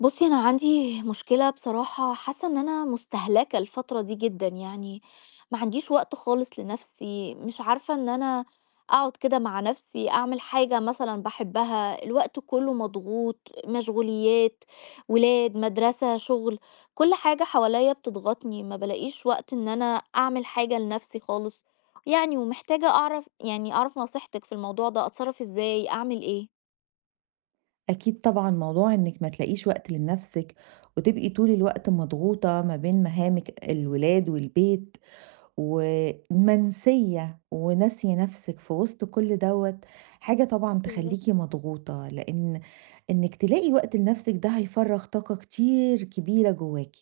بُصي أنا عندي مشكلة بصراحة حاسة إن أنا مُستهلكة الفترة دي جدًا يعني، معنديش وقت خالص لنفسي، مش عارفة إن أنا أقعد كده مع نفسي أعمل حاجة مثلًا باحبها، الوقت كله مضغوط، مشغوليَّات، ولاد، مدرسة، شغل، كل حاجة حواليّا بتضغطني، ما بالاقيش وقت إن أنا أعمل حاجة لنفسي خالص يعني، ومحتاجة أعرف يعني أعرف نصيحتِك في الموضوع ده، أتصرف إزاي؟ أعمل إيه؟ أكيد طبعًا موضوع إنِك ما تلاقيش وقت لنفسِك، وتبقي طول الوقت مضغوطة ما بين مهامِك الولاد والبيت، و آآ منسية وناسية نفسِك في وسط كل دوّة حاجة طبعًا بالضبط. تخليكِ مضغوطة، لإن إنِك تلاقي وقت لنفسِك ده هيفرّغ طاقة كتير كبيرة جواكِ.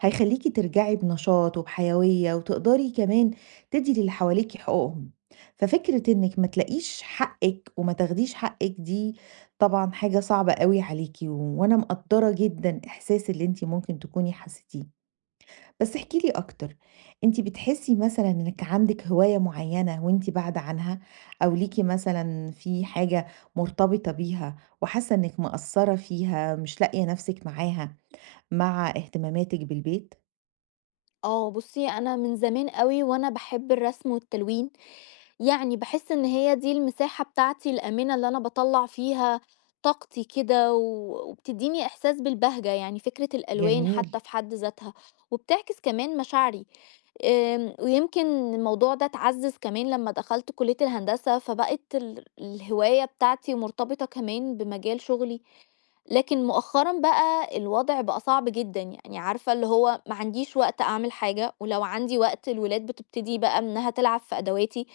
هيخليكِ ترجعي بنشاط وبحيوية، وتقدري كمان تدي للي حواليكِ حقوقهم. ففكرة إنِك ما تلاقيش حقِك وما تاخديش حقِك دي طبعًا حاجة صعبة أوي عليكِ، و أنا مقدَّرة جدًا إحساس اللي أنتِ ممكن تكوني حسيتيه. بس احكي لي أكتر. أنتِ بتحسي مثلًا إنِك عندِك هواية معينة وأنتِ باعدة عنها؟ أو ليكِ مثلًا فيه حاجة مرتبطة بيها وحاسة إنِك مقصّرة فيها مش لاقية نفسِك معاها مع اهتماماتِك بالبيت؟ آه بُصي أنا من زمان أوي وأنا باحب الرسم والتلوين، يعني باحس إن هي دي المساحة بتاعتي الآمنة اللي أنا باطلّع فيها طاقتي كده و وبتديني إحساس بالبهجة يعني فكرة الألوان جميل. حتى في حد ذاتها، وبتعكس كمان مشاعري. آمم، ويمكن الموضوع ده اتعزز كمان لما دخلت كلية الهندسة فبقت ال الهواية بتاعتي مرتبطة كمان بمجال شغلي. لكن مؤخرًا بقى الوضع بقى صعب جدًا يعني، عارفة اللي هو معنديش وقت أعمل حاجة، ولو عندي وقت الولاد بتبتدي بقى إنها تلعب في أدواتي،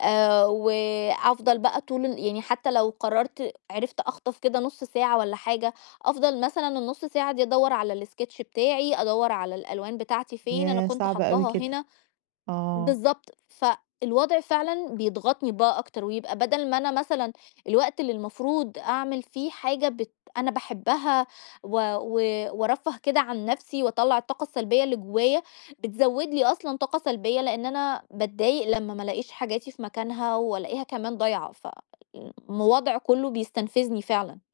آآ، وأفضل بقى طول ال يعني حتى لو قررت عرفت أخطف كده نُص ساعة والّا حاجة، أفضل مثلًا النُص ساعة دي أدوّر على الsketch بتاعي، أدوّر على الألوان بتاعتي فين، أنا ياه! كنت صعب أوي حطاها كده. هنا. آه. بالضبط، فالوضع فعلًا بيضغطني بقى أكتر ويبقى بدل ما أنا مثلًا الوقت اللي المفروض أعمل فيه حاجة بت أنا باحبها و و وأرفَّه كده عن نفسي وأطلّع الطاقة السلبية اللي جوايا، بتزود لي أصلًا طاقة سلبية لأن أنا باتضايق لمّا ما لقيش حاجاتي في مكانها وألاقيها كمان ضايعة، ف الوضع كله بيستنفذني فعلًا.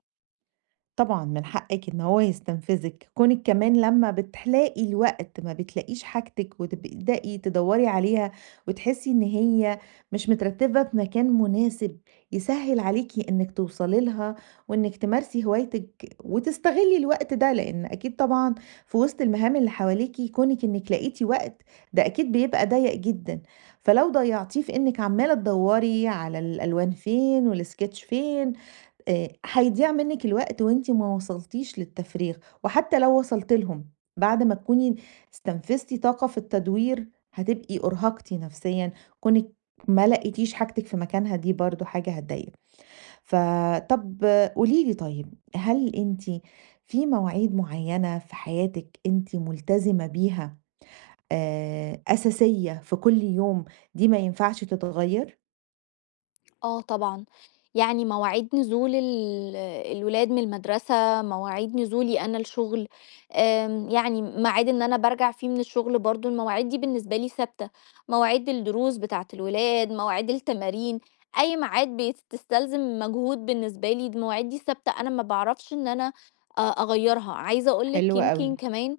طبعًا من حقِّك إن هو يتستنفذِك. كُونِك كمان لمّا بتلاقي الوقت ما بتلاقيش حاجتِك وتبدئي تدوّري عليها وتحسّي إن هي مش مترتّبة في مكان مناسب يسهِّل عليكِ إنِّك توصلي لها وإنِك تمارسي هوايتِك وتستغلي الوقت ده، لإن أكيد طبعًا في وِسط المهام اللي حواليكِ كُونِك إنِّك لقيتِ وقت، ده أكيد بيبقى ضيّق جدًا. فلو ضيّعتيه في إنِّك عمّالة تدوّري على الألوان فين والsketch فين، آآ هيضيّع منِّك الوقت وأنتِ ما وصلتيش للتفريغ وحتّى لو وصلتِ لهم، بعد ما تكوني استنفذتِ طاقة في التدوير، هتبقي أُرهَقتِ نَفْسيًا، كُونِك ما لقيتيش حاجتِك في مكانها، دي برضه حاجة هتضايقِك. ف طَب قولي لي طيب، هل أنتِ في مواعيد معيّنة في حياتِك أنتِ ملتزمة بيها آآ أساسية في كل يوم دي ما ينفعش تتغيّر؟ آه طبعًا، يعني مواعيد نزول ال الولاد من المدرسة، مواعيد نزولي أنا الشُغل آمم يعني معاد إن أنا بارجع فيه من الشُغل برضه، المواعيد دي بالنسبة لي ثابتة. مواعيد الدروس بتاعة الولاد، مواعيد التمارين، أي معاد بيت تستلزم مجهود بالنسبة لي المواعيد دي ثابتة أنا ما باعرفش إن أنا أ أغيّرها. عايزة أقول لِك حلو يمكن أوي. كمان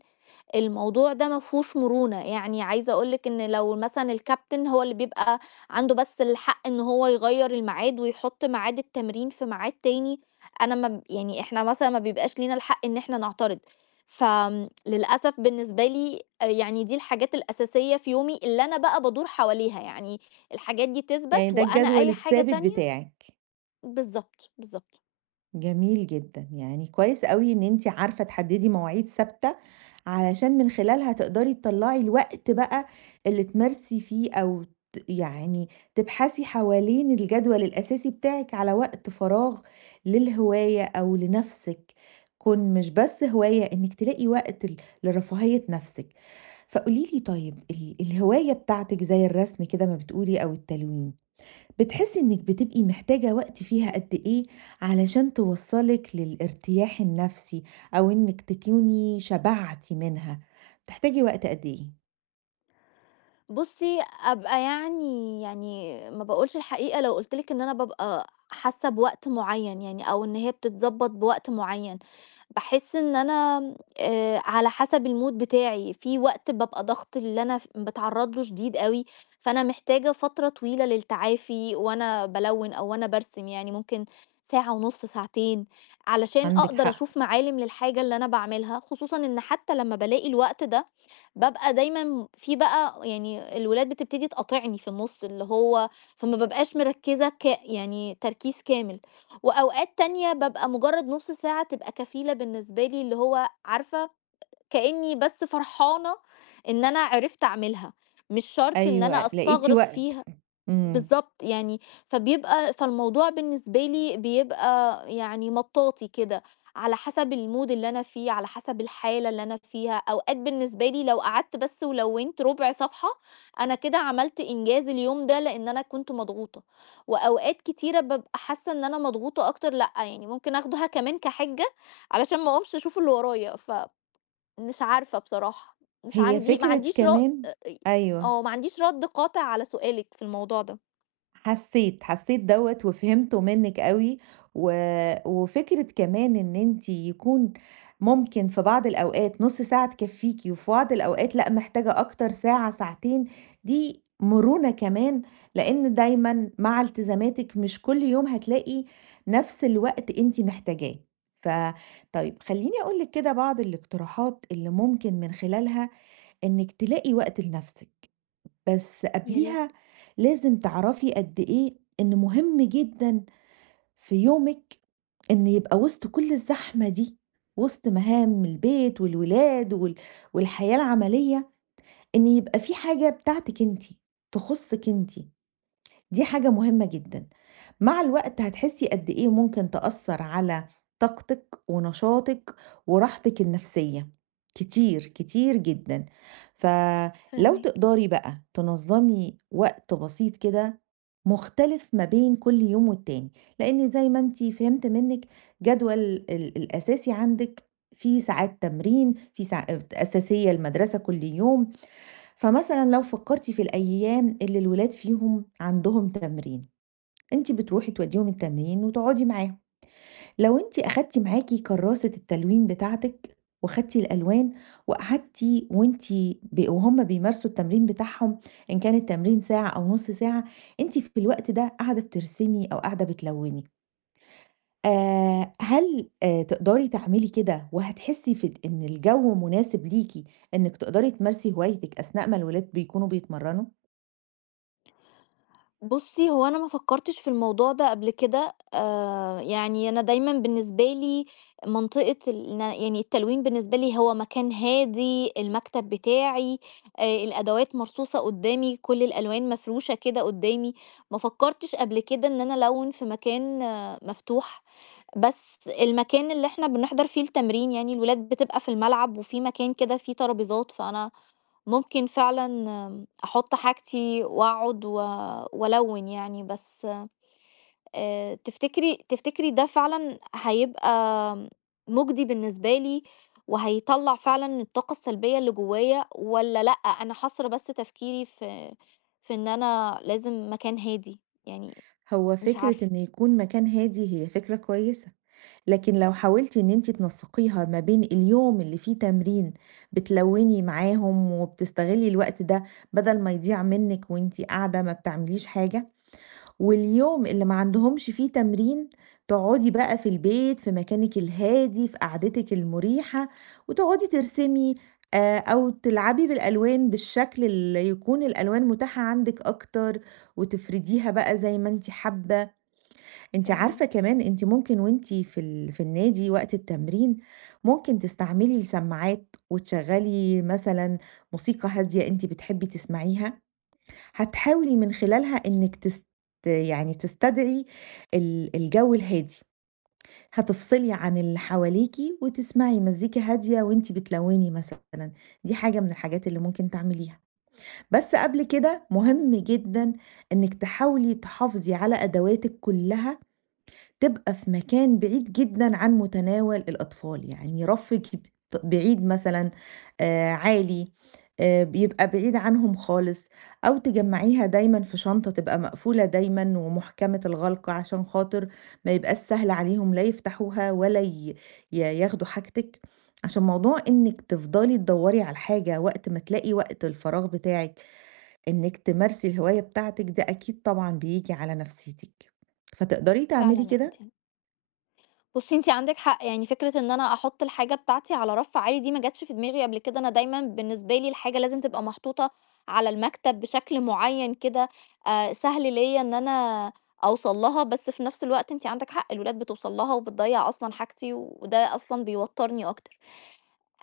الموضوع ده ما فيهوش مرونة. يعني عايزة أقول لِك إن لو مثلًا الcaptain هو اللي بيبقى عنده بس الحق إن هو يغيَّر المعاد ويحُط معاد التمرين في معاد تاني، أنا ما ب يعني إحنا مثلًا ما بيبقاش لينا الحق إن إحنا نعترض. فآمم، للأسف بالنسبة لي آآ يعني دي الحاجات الأساسية في يومي اللي أنا بقى بادور حواليها، يعني الحاجات دي يعني تِثبَت ده وأنا الجدول أي حاجة الثابت تانية بتاعِك. بالضبط، بالضبط. جميل جدًا. يعني كويّس أوي إن أنتِ عارفة تحددي مواعيد ثابتة، علشان من خلالها تقدري تطلَّعي الوقت بقى اللي تمارسي فيه أو ت يعني تبحثي حوالين الجدول الأساسي بتاعِك على وقت فراغ للهواية أو لنَفْسِك. كون مش بس هواية إنِك تلاقي وقت ل لرفاهية نَفْسِك. فقولي لي طيّب، ال الهواية بتاعتِك زي الرسم كده ما بتقولي أو التلوين، بتحسي إنِك بتبقي محتاجة وقت فيها قد إيه علشان توصّلِك للارتياح النفسي أو إنِك تكوني شبعتِ منها؟ بتحتاجي وقت قد إيه؟ بُصّي أبقى يعني يعني ما باقولش الحقيقة لو قُلت لِك إن أنا بابقى حاسة بوقت معيّن يعني، أو إن هي بتتضبط بوقت معيّن. باحس إن أنا م آآ على حسب الmood بتاعي، في وقت بابقى ضغط اللي أنا في باتعرض له شديد أوي، فأنا محتاجة فترة طويلة للتعافي وأنا بالوِّن أو وأنا بارسم، يعني ممكن ساعة ونُص ساعتين علشان عَندِك أقدر حق. أشوف معالم للحاجة اللي أنا باعملها، خصوصًا إن حتّى لمّا بالاقي الوقت ده بابقى دايمًا م في بقى ويعني الولاد بتبتدي تقاطِعني في النُص اللي هو فما بابقاش مركزة ك يعني تركيز كامل. وأوقات تانية بابقى مجرّد نُص ساعة تبقى كفيلة بالنسبة لي اللي هو عارفة كأني بس فرحانة إن أنا عرفت أعملها، مش شرط إن أيوَه، أنا لقيتِ أستغرِق وقت فيها. ف إمم. بالضبط يعني، فبيبقي فالموضوع بالنسبة لي بيبقى يعني مطاطي كده على حسب الmood اللي أنا فيه، على حسب الحالة اللي أنا فيها. أوقات بالنسبة لي لو قعدت بس ولوّنت رُبع صفحة أنا كده عملت إنجاز اليوم ده لأن أنا كنت مضغوطة. وأوقات كتيرة بابقى حاسة إن أنا مضغوطة أكتر، لأ يعني ممكن آخدها كمان كحِجَّة علشان ما أقومش أشوف اللي ورايا، ف مش عارفة بصراحة، مش هي عَندي ما فكرة عَنديش رد كمان آآ ري أيوَه. آه ما عَنديش رَد قاطع على سؤالِك في الموضوع ده. حسيت، حسيت دوّة وفهمته منِك أوي و وفكرة كمان إن أنتِ يكون ممكن في بعض الأوقات نُص ساعة تكفّيكِ، وفي بعض الأوقات لأ، محتاجة أكتر ساعة ساعتين، دي مرونة كمان، لإن دايمًا مع إلتزاماتِك مش كل يوم هتلاقي نَفْس الوقت أنتِ محتاجاه. ف طيب خليني أقول لِك كده بعض الاقتراحات اللي ممكن من خلالها إنِك تلاقي وقت لنَفْسِك. بس ياريت. قَبْليها لازم تِعرفي قد إيه إن مهم جدًا في يومِك إن يبقى وِسط كل الزحمة دي، وِسط مهام البيت والولاد وال والحياة العملية، إن يبقى في حاجة بتاعتِك أنتِ، تخصِك أنتِ. دي حاجة مهمة جدًا، مع الوقت هتحسي قد إيه ممكن تأثَّر على طاقتِك ونشاطِك، وراحتِك النَفْسية كتير كتير جدًا. ف لو فاهماكِ. تقدري بَقى تنظمي وقت بسيط كده مختلف ما بين كل يوم والتاني، لإن زي ما أنتِ فِهِمت منِك جدول ال الأساسي عندِك فيه ساعات تمرين، فيه ساع أساسية المدرسة كل يوم. فمثلًا لو فَكّرتِ في الأيام اللي الولاد فيهم عندهم تمرين، أنتِ بتروحي تودّيهم التمرين وتقعدي معاهم. لو أنتِ صح. أخدتِ معاكِ كراسة التلوين بتاعتِك وخَدتِ الألوان وقَعدتِ وأنتِ ب وهُم بيمارسوا التمرين بتاعهم، إن كان التمرين ساعة أو نُص ساعة أنتِ في الوقت ده قاعدة بترسمي أو قاعدة بتلوني. آآ هل آآ تِقدَري تعملي كده وهتحسي في إن الجو مناسب ليكِ إنِك تِقدَري تمارسي هوايتِك أثناء ما الولاد بيكونوا بيتمرنوا؟ بُصّي، هو أنا ما فكّرتش في الموضوع ده قبل كده، آآ يعني أنا دايمًا بالنسبة لي منطقة الن يعني التلوين بالنسبة لي هو مكان هادي، المكتب بتاعي، آآ الأدوات مرصوصة قُدّامي، كل الألوان مفروشة كده قُدّامي، ما فكّرتش قبل كده إن أنا ألوِّن في مكان مفتوح، بس المكان اللي إحنا بنِحضَر فيه التمرين، يعني الولاد بتبقى في الملعب وفي مكان كده فيه ترابيزات، فأنا ممكن فعلًا أحُط حاجتي وأقعد و وألوِّن يعني، بس آآ تِفتكري تِفتكري ده فعلًا هيبقى مُجدي بالنسبة لي وهيطلَّع فعلًا الطاقة السلبية اللي جوّايا والّا لأ، أنا حاصرة بس تفكيري في في إن أنا لازم مكان هادي؟ يعني هو مش فكرة عارفة. إن يكون مكان هادي هي فكرة كويسة، لكن لو حاولتِ إن أنتِ تنسّقيها ما بين اليوم اللي فيه تمرين بتلوّني معاهم، وبتستغلّي الوقت ده بَدَل ما يضيع منِّك وأنتِ قاعدة ما بتعمليش حاجة واليوم اللي ما عندهمش فيه تمرين، تُقعُدي بَقى في البيت في مكانِك الهادي في قعدتِك المريحة وتُقعدي ترسمي آآ أو تلعبي بالألوان بالشكل اللي يكون الألوان متاحة عندِك أكتر وتِفرِديها بَقى زي ما أنتِ حابّة. أنتِ عارفة فاهماكِ. كمان أنتِ ممكن وأنتِ في ال في النادي وقت التمرين، ممكن تستعملي سماعات وتشغّلي مثلًا موسيقى هادية أنتِ بتحبّي تسمعيها، هتحاولي من خلالها إنِّك تست يعني تستدعي ال الجَو الهادي. هتِفصِلي عن اللي حواليكِ وتِسمَعي مزّيكا هادية وأنتِ بتلوّني مثلًا. دي حاجة من الحاجات اللي ممكن تعمليها. بس قبل كده، [unintelligible] مهم إمم. جدًا إنِّك تحاولي تحافظي على أدواتِك كُلّها تبقى في مكان بعيد جدًا عن مُتَناول الأطفال. يعني رفِّك يبط بعيد مثلًا، آآ عالي، آآ بيبقى بعيد عنهم خالص أو تجمّعيها دايمًا في شنطة تبقى مقفولة دايمًا ومُحكَمة الغَلق عشان خاطر ما يبقاش سهل عليهم لا يفتحوها ولا ي ي ياخدوا حاجتِك. عشان موضوع إنِّك تِفضلي تدوّري على الحاجة وقت ما تلاقي وقت الفراغ بتاعِك إنِّك تمارسي الهواية بتاعتِك، ده أكيد طبعًا بييجي على نَفْسيتِك. فتقدري تعملي فعلًأ أنتِ كده؟ بُصّي، أنتِ عندِك حق. يعني فكرة إن أنا أحُط الحاجة بتاعتي على رَف عالي دي ما جاتش في دماغي قبل كده، أنا دايمًا بالنسبة لي الحاجة لازم تبقى محطوطة على المكتب بشكل معيّن كده آآ سهل ليّا إن أنا أوصل لها، بس في نَفْس الوقت أنتِ عندِك حق، الولاد بتوصل لها وبتضيّع أصلًا حاجتي وده أصلًا بيوتّرني أكتر.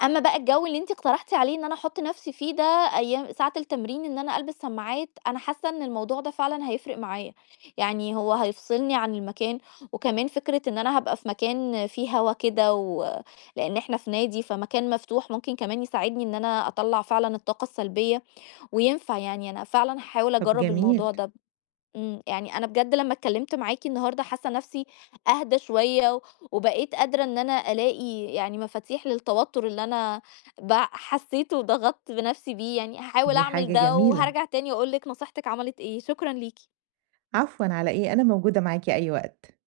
أمّا بقى الجَو اللي أنتِ اقترحتِ عليه إن أنا أحُط نَفْسي فيه ده أيام ساعة التمرين إن أنا ألبس سماعات، أنا حاسّة إن الموضوع ده فعلًا هيفرق معايا. يعني هو هيفصلني عن المكان وكمان فكرة إن أنا هابقى في مكان فيه هوا كده، و لإن إحنا في نادي فمكان مفتوح، ممكن كمان يساعدني إن أنا أطلَّع فعلًا الطاقة السلبية، وينفع يعني، أنا فعلًا هاحاول طَب أجرّب الموضوع جميل. ده ب إمم. يعني أنا بجد لما اتكلِّمت معاكِ النهاردة حاسّة نَفْسي أهدى شوية وبقيت قادرة إن أنا ألاقي يعني مفاتيح للتوتُّر اللي أنا بع حسّيته وضغطت بنَفْسي بيه يعني هاحاول دي أعمل حاجة ده جميلة. وهارجع تاني أقول لِك نصيحتك عَمَلِت إيه، شكرًا ليكِ. عفوًا، على إيه؟ أنا موجودة معاكِ أي وقت.